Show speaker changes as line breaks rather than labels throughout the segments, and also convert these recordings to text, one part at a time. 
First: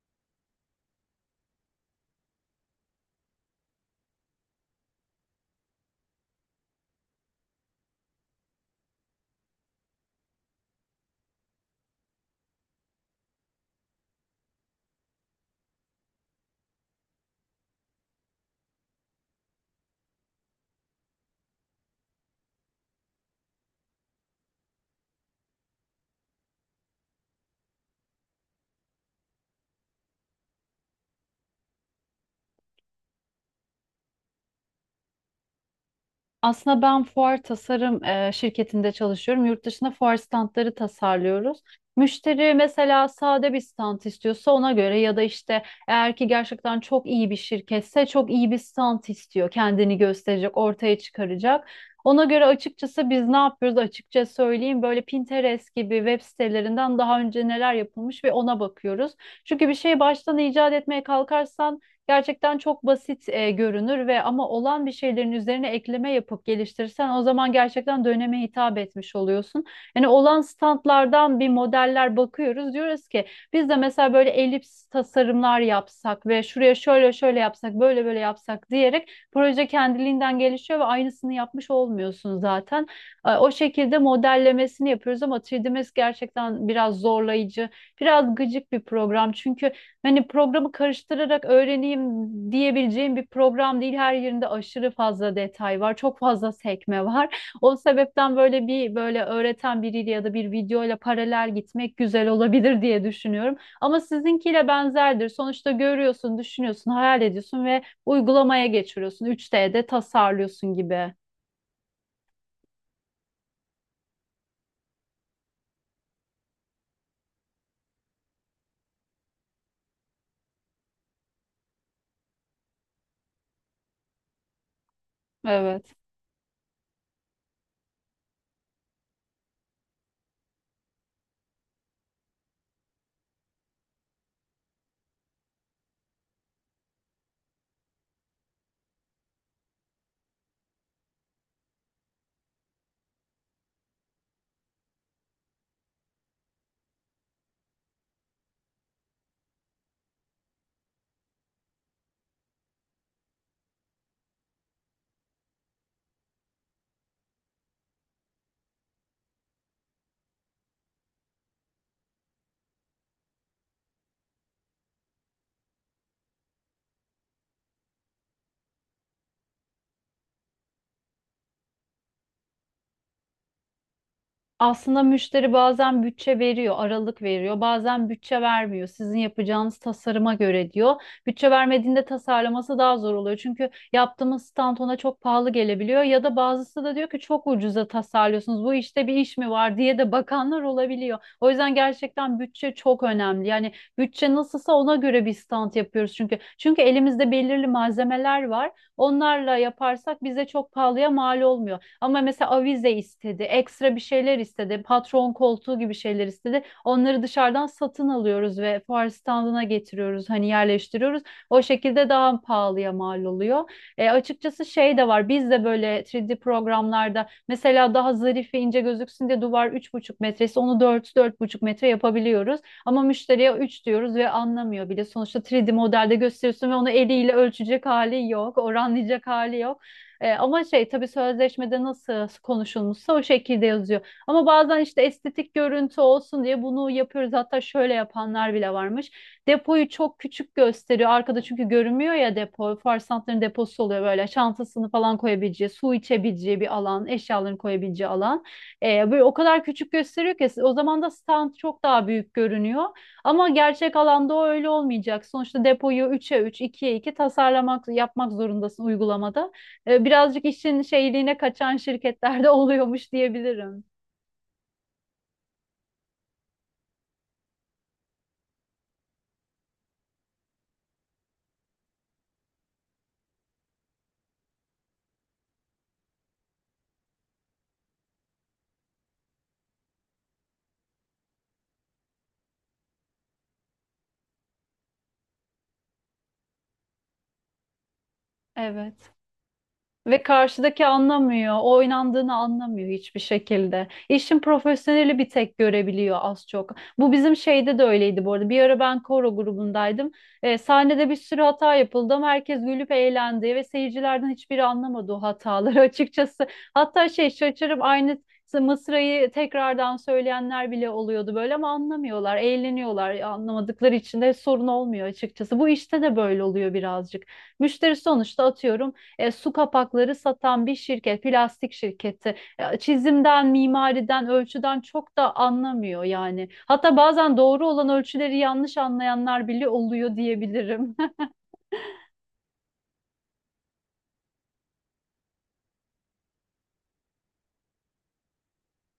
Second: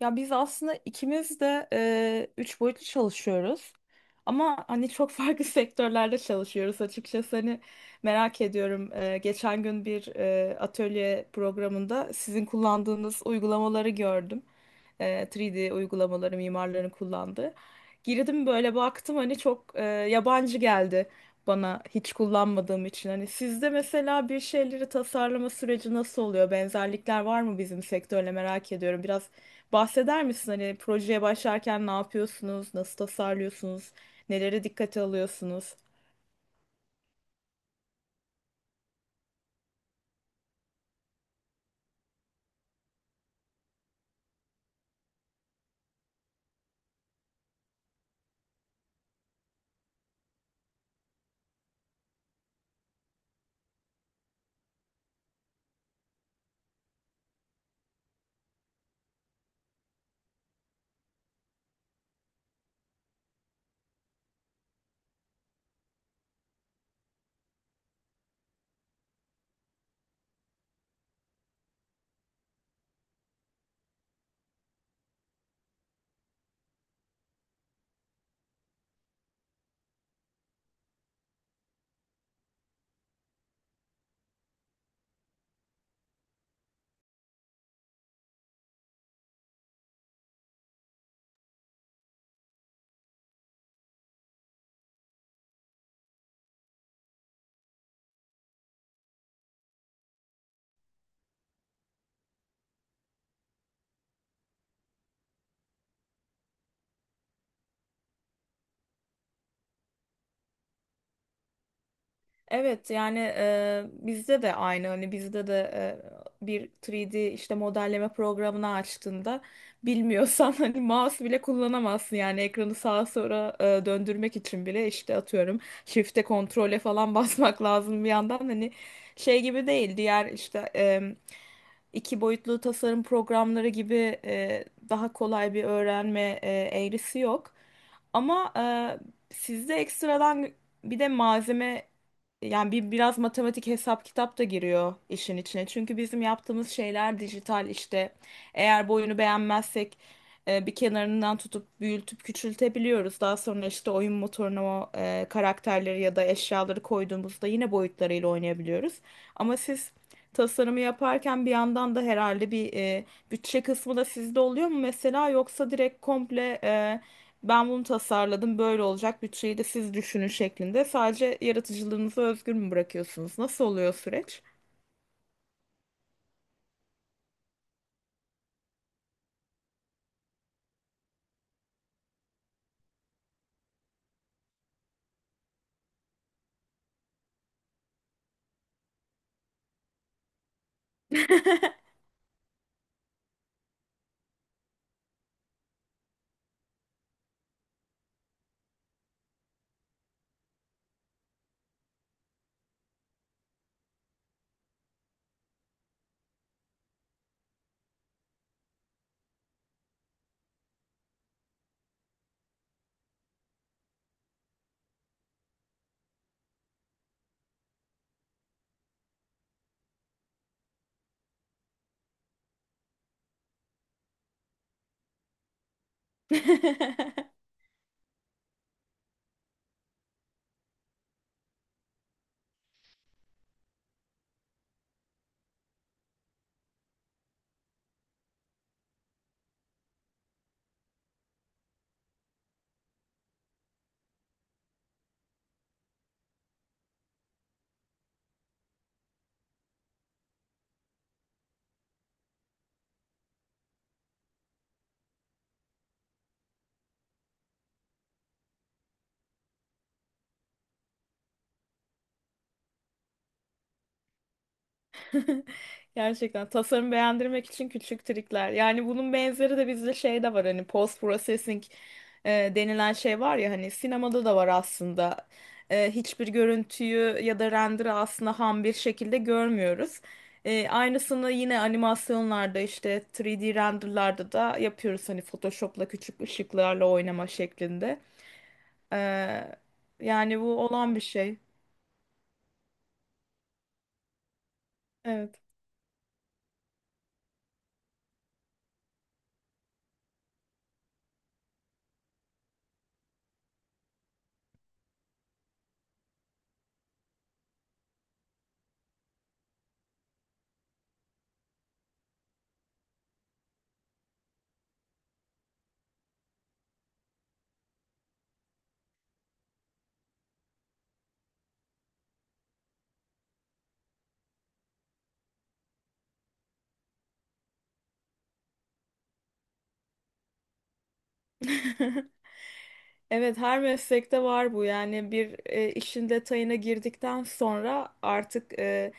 Ya biz aslında ikimiz de üç boyutlu çalışıyoruz. Ama hani çok farklı sektörlerde çalışıyoruz açıkçası. Hani merak ediyorum. Geçen gün bir atölye programında sizin kullandığınız uygulamaları gördüm. 3D uygulamaları mimarların kullandığı. Girdim böyle baktım hani çok yabancı geldi bana hiç kullanmadığım için. Hani sizde mesela bir şeyleri tasarlama süreci nasıl oluyor? Benzerlikler var mı bizim sektörle merak ediyorum. Biraz bahseder misin? Hani projeye başlarken ne yapıyorsunuz? Nasıl tasarlıyorsunuz? Nelere dikkate alıyorsunuz?
Aslında ben fuar tasarım şirketinde çalışıyorum. Yurt dışında fuar standları tasarlıyoruz. Müşteri mesela sade bir stand istiyorsa ona göre ya da işte eğer ki gerçekten çok iyi bir şirketse çok iyi bir stand istiyor. Kendini gösterecek, ortaya çıkaracak. Ona göre açıkçası biz ne yapıyoruz açıkça söyleyeyim böyle Pinterest gibi web sitelerinden daha önce neler yapılmış ve ona bakıyoruz. Çünkü bir şey baştan icat etmeye kalkarsan gerçekten çok basit görünür ve ama olan bir şeylerin üzerine ekleme yapıp geliştirirsen o zaman gerçekten döneme hitap etmiş oluyorsun. Yani olan standlardan bir modeller bakıyoruz. Diyoruz ki biz de mesela böyle elips tasarımlar yapsak ve şuraya şöyle şöyle yapsak, böyle böyle yapsak diyerek proje kendiliğinden gelişiyor ve aynısını yapmış olmuyorsun zaten. O şekilde modellemesini yapıyoruz ama 3D Max gerçekten biraz zorlayıcı, biraz gıcık bir program. Çünkü hani programı karıştırarak öğreneyim diyebileceğim bir program değil. Her yerinde aşırı fazla detay var. Çok fazla sekme var. O sebepten böyle bir böyle öğreten biriyle ya da bir videoyla paralel gitmek güzel olabilir diye düşünüyorum. Ama sizinkiyle benzerdir. Sonuçta görüyorsun, düşünüyorsun, hayal ediyorsun ve uygulamaya geçiriyorsun. 3D'de tasarlıyorsun gibi.
Evet, yani bizde de aynı, hani bizde de bir 3D işte modelleme programını açtığında bilmiyorsan hani mouse bile kullanamazsın, yani ekranı sağa sola döndürmek için bile işte atıyorum
Evet.
shift'e, kontrole falan basmak lazım. Bir yandan hani şey gibi değil, diğer işte iki boyutlu tasarım programları gibi daha kolay bir öğrenme eğrisi yok. Ama sizde ekstradan bir de malzeme, yani biraz matematik, hesap kitap da giriyor işin içine. Çünkü bizim yaptığımız şeyler dijital işte. Eğer boyunu beğenmezsek bir kenarından tutup büyültüp küçültebiliyoruz. Daha sonra işte oyun motoruna o karakterleri ya da eşyaları koyduğumuzda yine boyutlarıyla oynayabiliyoruz. Ama siz tasarımı yaparken bir yandan da herhalde bir bütçe kısmı da sizde oluyor mu mesela, yoksa direkt komple ben bunu tasarladım, böyle olacak, bütçeyi de siz düşünün şeklinde sadece yaratıcılığınızı özgür mü bırakıyorsunuz? Nasıl oluyor süreç?
Aslında müşteri bazen bütçe veriyor, aralık veriyor, bazen bütçe vermiyor. Sizin yapacağınız tasarıma göre diyor. Bütçe vermediğinde tasarlaması daha zor oluyor. Çünkü yaptığımız stand ona çok pahalı gelebiliyor ya da bazısı da diyor ki çok ucuza tasarlıyorsunuz. Bu işte bir iş mi var diye de bakanlar olabiliyor. O yüzden gerçekten bütçe çok önemli. Yani bütçe nasılsa ona göre bir stand yapıyoruz çünkü. Çünkü elimizde belirli malzemeler var. Onlarla yaparsak bize çok pahalıya mal olmuyor. Ama mesela avize istedi, ekstra bir şeyler istedi, patron koltuğu gibi şeyler istedi. Onları dışarıdan satın alıyoruz ve fuar standına getiriyoruz, hani yerleştiriyoruz. O şekilde daha pahalıya mal oluyor. Açıkçası şey de var, biz de böyle 3D programlarda mesela daha zarif ve ince gözüksün diye duvar 3,5 metresi onu dört buçuk metre yapabiliyoruz. Ama müşteriye 3 diyoruz ve anlamıyor bile. Sonuçta 3D modelde gösteriyorsun ve onu eliyle ölçecek hali yok, oranlayacak hali yok. Ama şey tabii sözleşmede nasıl konuşulmuşsa o şekilde yazıyor. Ama bazen işte estetik görüntü olsun diye bunu yapıyoruz. Hatta şöyle yapanlar bile varmış. Depoyu çok küçük gösteriyor. Arkada çünkü görünmüyor ya depo. Farsantların deposu oluyor böyle. Çantasını falan koyabileceği, su içebileceği bir alan, eşyalarını koyabileceği alan. Böyle o kadar küçük gösteriyor ki o zaman da stand çok daha büyük görünüyor. Ama gerçek alanda o öyle olmayacak. Sonuçta depoyu 3'e 3, 2'ye 2 tasarlamak, yapmak zorundasın uygulamada birazcık işin şeyliğine kaçan şirketlerde oluyormuş diyebilirim.
Gerçekten tasarım beğendirmek için küçük trikler. Yani bunun benzeri de bizde şey de var, hani post processing denilen şey var ya, hani sinemada da var aslında. Hiçbir görüntüyü ya da render'ı aslında ham bir şekilde görmüyoruz. Aynısını yine animasyonlarda, işte 3D renderlarda da yapıyoruz, hani Photoshop'la küçük ışıklarla oynama şeklinde.
Evet.
E,
Ve
Yani bu
karşıdaki
olan bir şey.
anlamıyor, oynandığını anlamıyor hiçbir şekilde. İşin profesyoneli bir
Evet.
tek görebiliyor az çok. Bu bizim şeyde de öyleydi bu arada. Bir ara ben koro grubundaydım. Sahnede bir sürü hata yapıldı ama herkes gülüp eğlendi ve seyircilerden hiçbiri anlamadı o hataları açıkçası. Hatta şey şaşırıp aynı mısrayı tekrardan söyleyenler bile oluyordu böyle ama anlamıyorlar, eğleniyorlar. Anlamadıkları için de sorun olmuyor açıkçası. Bu işte de böyle oluyor birazcık. Müşteri sonuçta atıyorum su kapakları satan bir şirket, plastik şirketi. Çizimden, mimariden, ölçüden çok da anlamıyor yani. Hatta bazen doğru olan ölçüleri yanlış anlayanlar bile oluyor diyebilirim.
Evet, her meslekte var bu. Yani bir işin detayına girdikten sonra artık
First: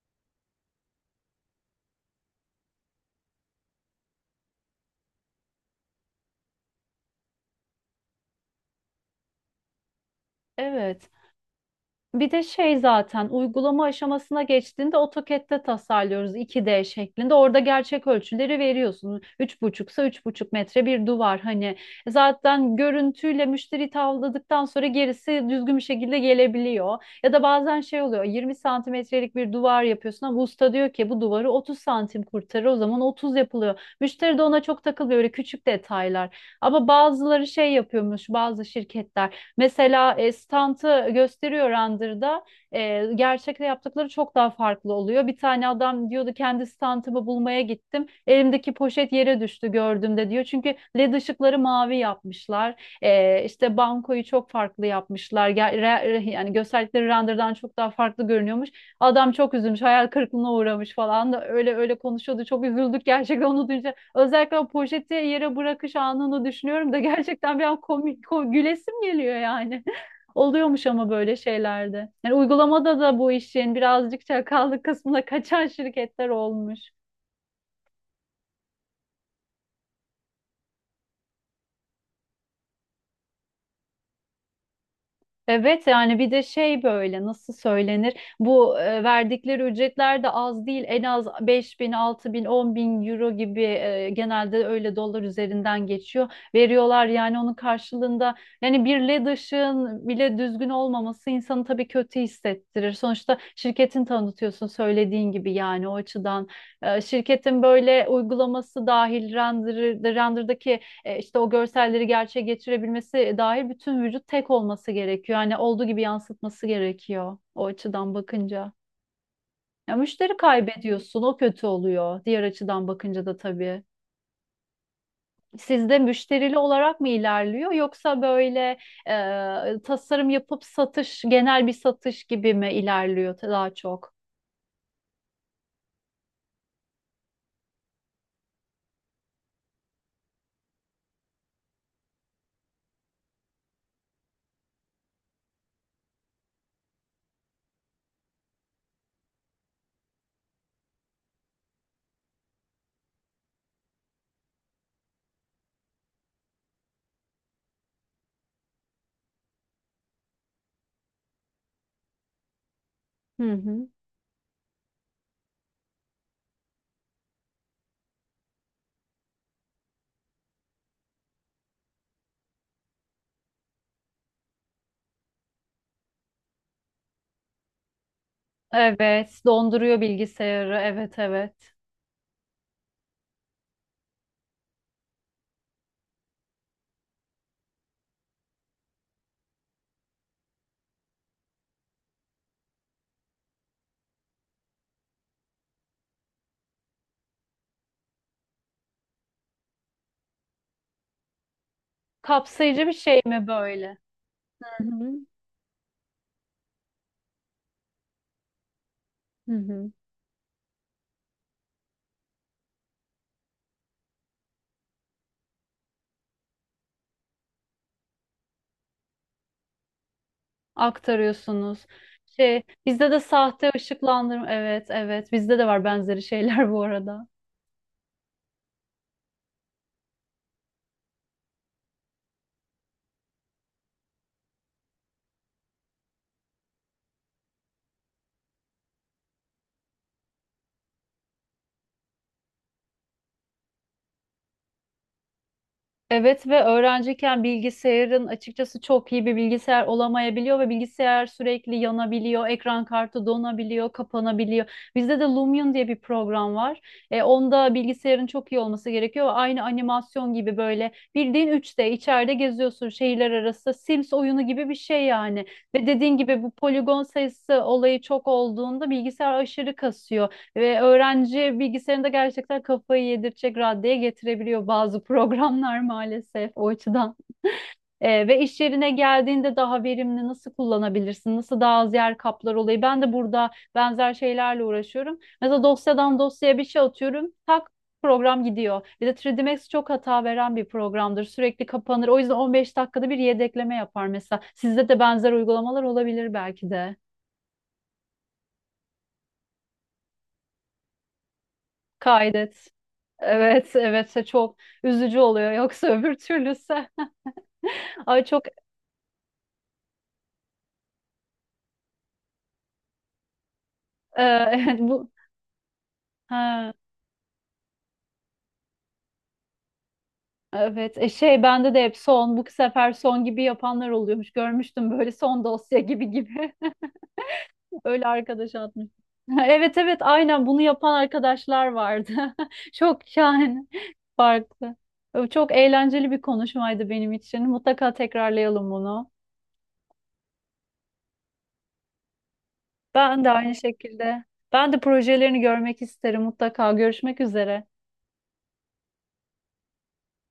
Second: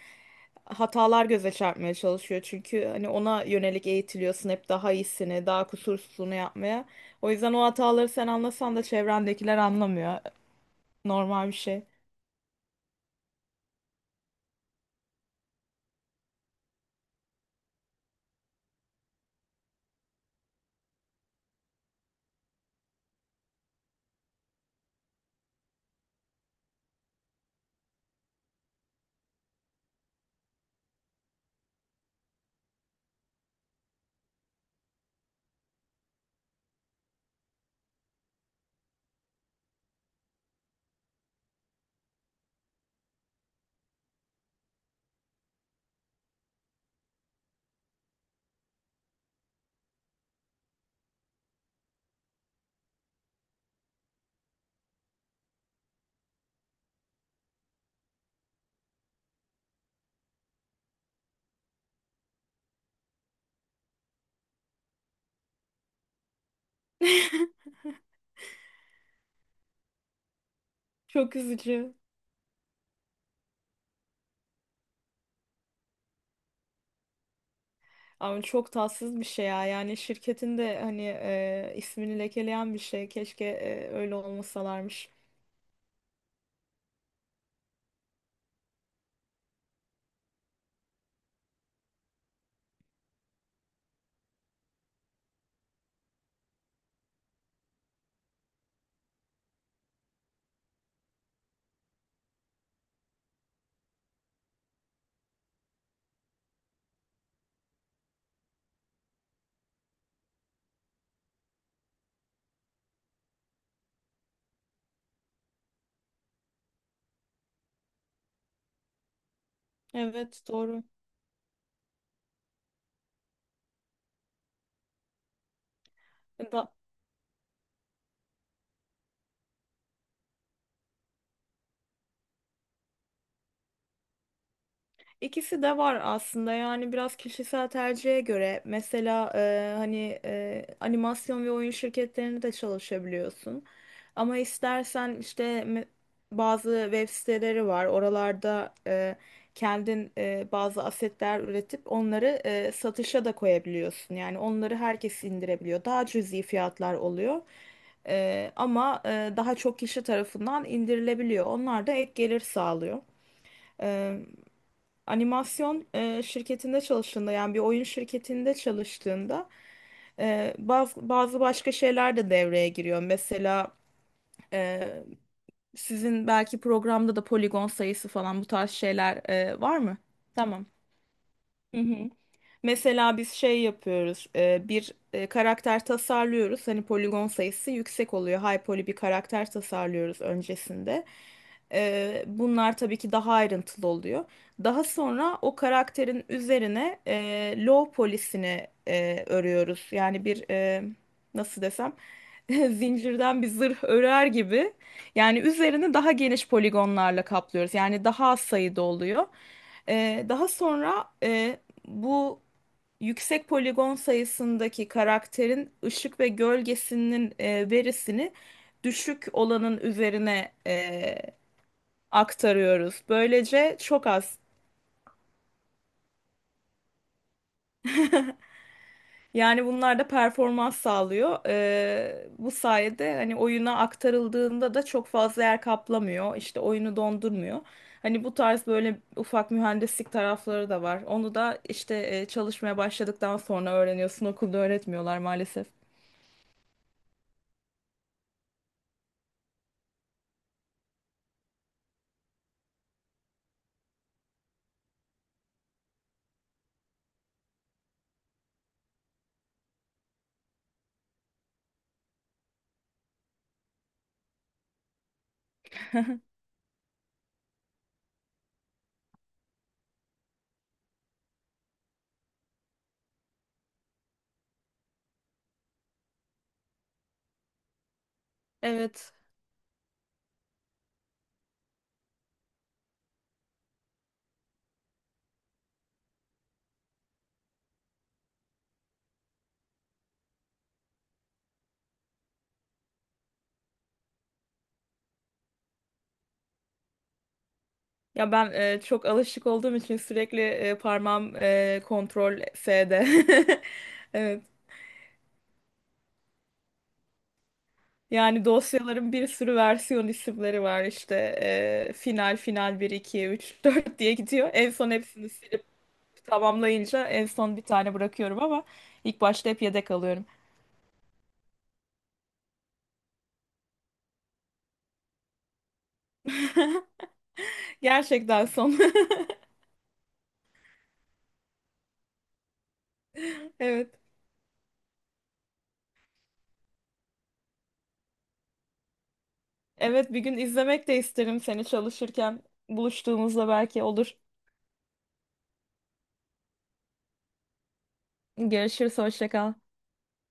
hatalar göze çarpmaya çalışıyor. Çünkü hani ona yönelik eğitiliyorsun hep daha iyisini, daha kusursuzunu yapmaya. O yüzden o hataları sen anlasan da çevrendekiler anlamıyor.
Evet.
Normal bir şey.
Bir de şey zaten uygulama aşamasına geçtiğinde AutoCAD'de tasarlıyoruz 2D şeklinde. Orada gerçek ölçüleri veriyorsun. Üç buçuksa 3,5 metre bir duvar hani. Zaten görüntüyle müşteri tavladıktan sonra gerisi düzgün bir şekilde gelebiliyor. Ya da bazen şey oluyor 20 santimetrelik bir duvar yapıyorsun ama usta diyor ki bu duvarı 30 santim kurtarır o zaman 30 yapılıyor. Müşteri de ona çok takılıyor böyle küçük detaylar. Ama bazıları şey yapıyormuş bazı şirketler. Mesela stantı gösteriyor Randır'da. Gerçekte yaptıkları çok daha farklı oluyor. Bir tane adam diyordu kendi stantımı bulmaya gittim. Elimdeki poşet yere düştü gördüğümde diyor. Çünkü led ışıkları mavi yapmışlar. E, işte bankoyu çok farklı yapmışlar. Yani gösterdikleri renderdan çok daha farklı görünüyormuş. Adam çok üzülmüş, hayal kırıklığına uğramış falan da öyle öyle konuşuyordu. Çok üzüldük gerçekten onu duyunca. Özellikle o poşeti yere bırakış anını düşünüyorum da gerçekten bir an komik, gülesim geliyor yani. Oluyormuş ama böyle
Çok üzücü.
şeylerde. Yani uygulamada da bu işin birazcık çakallık kısmına kaçan şirketler olmuş.
Ama çok tatsız bir şey ya. Yani şirketin de hani ismini lekeleyen bir şey. Keşke öyle olmasalarmış.
Evet yani bir de şey böyle nasıl söylenir bu verdikleri ücretler de az değil, en az 5.000 6.000 10.000 euro gibi genelde öyle dolar üzerinden geçiyor, veriyorlar yani onun karşılığında. Yani bir led ışığın bile düzgün olmaması insanı tabii kötü hissettirir sonuçta, şirketin tanıtıyorsun söylediğin gibi, yani o açıdan. Şirketin böyle uygulaması dahil render'daki işte o görselleri gerçeğe getirebilmesi dahil bütün vücut tek olması gerekiyor. Yani olduğu gibi yansıtması gerekiyor o açıdan bakınca. Ya müşteri
Evet, doğru.
kaybediyorsun, o kötü oluyor. Diğer açıdan bakınca da tabii. Sizde
E,
müşterili
Da-
olarak mı ilerliyor yoksa böyle tasarım yapıp satış, genel bir satış gibi mi ilerliyor daha çok?
İkisi de var aslında, yani biraz kişisel tercihe göre. Mesela hani animasyon ve oyun şirketlerinde de çalışabiliyorsun, ama istersen işte bazı web siteleri var, oralarda kendin bazı asetler üretip onları satışa da koyabiliyorsun. Yani onları herkes indirebiliyor, daha cüzi fiyatlar oluyor. Ama daha çok kişi tarafından indirilebiliyor, onlar da ek gelir sağlıyor.
Hı hı.
Animasyon şirketinde çalıştığında, yani bir oyun şirketinde çalıştığında bazı başka şeyler de devreye giriyor. Mesela e, sizin belki programda da poligon sayısı falan, bu tarz şeyler
Evet,
var mı?
donduruyor
Tamam.
bilgisayarı. Evet, evet.
Hı hı. Mesela biz şey yapıyoruz, karakter tasarlıyoruz. Hani poligon sayısı yüksek oluyor. High poly bir karakter tasarlıyoruz öncesinde. Bunlar tabii ki daha ayrıntılı oluyor. Daha sonra o karakterin üzerine low poly'sini örüyoruz. Yani bir, nasıl desem
Kapsayıcı bir şey
zincirden
mi
bir zırh
böyle?
örer gibi.
Hı hı.
Yani üzerini daha geniş poligonlarla kaplıyoruz. Yani daha az sayıda oluyor.
Hı hı.
Daha sonra bu yüksek poligon sayısındaki karakterin ışık ve gölgesinin verisini düşük olanın üzerine
Aktarıyorsunuz. Şey,
aktarıyoruz.
bizde de sahte
Böylece çok az.
ışıklandırma. Evet, evet. Bizde de var benzeri şeyler bu arada.
Yani bunlar da performans sağlıyor. Bu sayede hani oyuna aktarıldığında da çok fazla yer kaplamıyor. İşte oyunu dondurmuyor. Hani bu tarz böyle ufak mühendislik tarafları da var. Onu da işte çalışmaya başladıktan sonra öğreniyorsun. Okulda öğretmiyorlar maalesef.
Evet ve öğrenciyken bilgisayarın açıkçası çok iyi bir bilgisayar olamayabiliyor ve bilgisayar sürekli yanabiliyor, ekran kartı donabiliyor, kapanabiliyor. Bizde de Lumion diye bir program var. Onda bilgisayarın çok iyi olması gerekiyor. Aynı animasyon gibi böyle bildiğin 3D içeride geziyorsun, şehirler arası Sims oyunu gibi bir şey yani. Ve dediğin gibi bu poligon sayısı olayı çok olduğunda bilgisayar aşırı kasıyor. Ve öğrenci bilgisayarında gerçekten kafayı yedirecek raddeye getirebiliyor bazı programlar maalesef o açıdan. Ve iş yerine
Evet.
geldiğinde daha verimli nasıl kullanabilirsin? Nasıl daha az yer kaplar olayı? Ben de burada benzer şeylerle uğraşıyorum. Mesela dosyadan dosyaya bir şey atıyorum. Tak program gidiyor. Bir de 3D Max çok hata veren bir programdır. Sürekli kapanır. O yüzden 15 dakikada bir yedekleme yapar mesela. Sizde de benzer uygulamalar olabilir belki de.
Ya ben çok alışık olduğum için sürekli parmağım kontrol
Kaydet.
F'de.
Evet, evet
Evet.
çok üzücü oluyor. Yoksa öbür türlüsü. Ay çok
Yani dosyaların bir sürü versiyon isimleri var işte. Final, final bir, iki, 3 4 diye gidiyor. En
e,
son
bu
hepsini silip
ha,
tamamlayınca en son bir tane bırakıyorum, ama ilk başta hep yedek alıyorum.
evet. Şey bende de hep "son, bu sefer son" gibi yapanlar oluyormuş. Görmüştüm böyle son dosya gibi gibi. Öyle
Gerçekten
arkadaş
son.
atmış. Evet, evet aynen, bunu yapan arkadaşlar vardı. Çok şahane.
Evet.
Farklı. Çok eğlenceli bir konuşmaydı benim için. Mutlaka tekrarlayalım bunu.
Evet, bir gün izlemek de isterim seni çalışırken.
Ben de
Buluştuğumuzda
aynı
belki olur.
şekilde. Ben de projelerini görmek isterim mutlaka. Görüşmek üzere.
Görüşürüz, hoşça kal.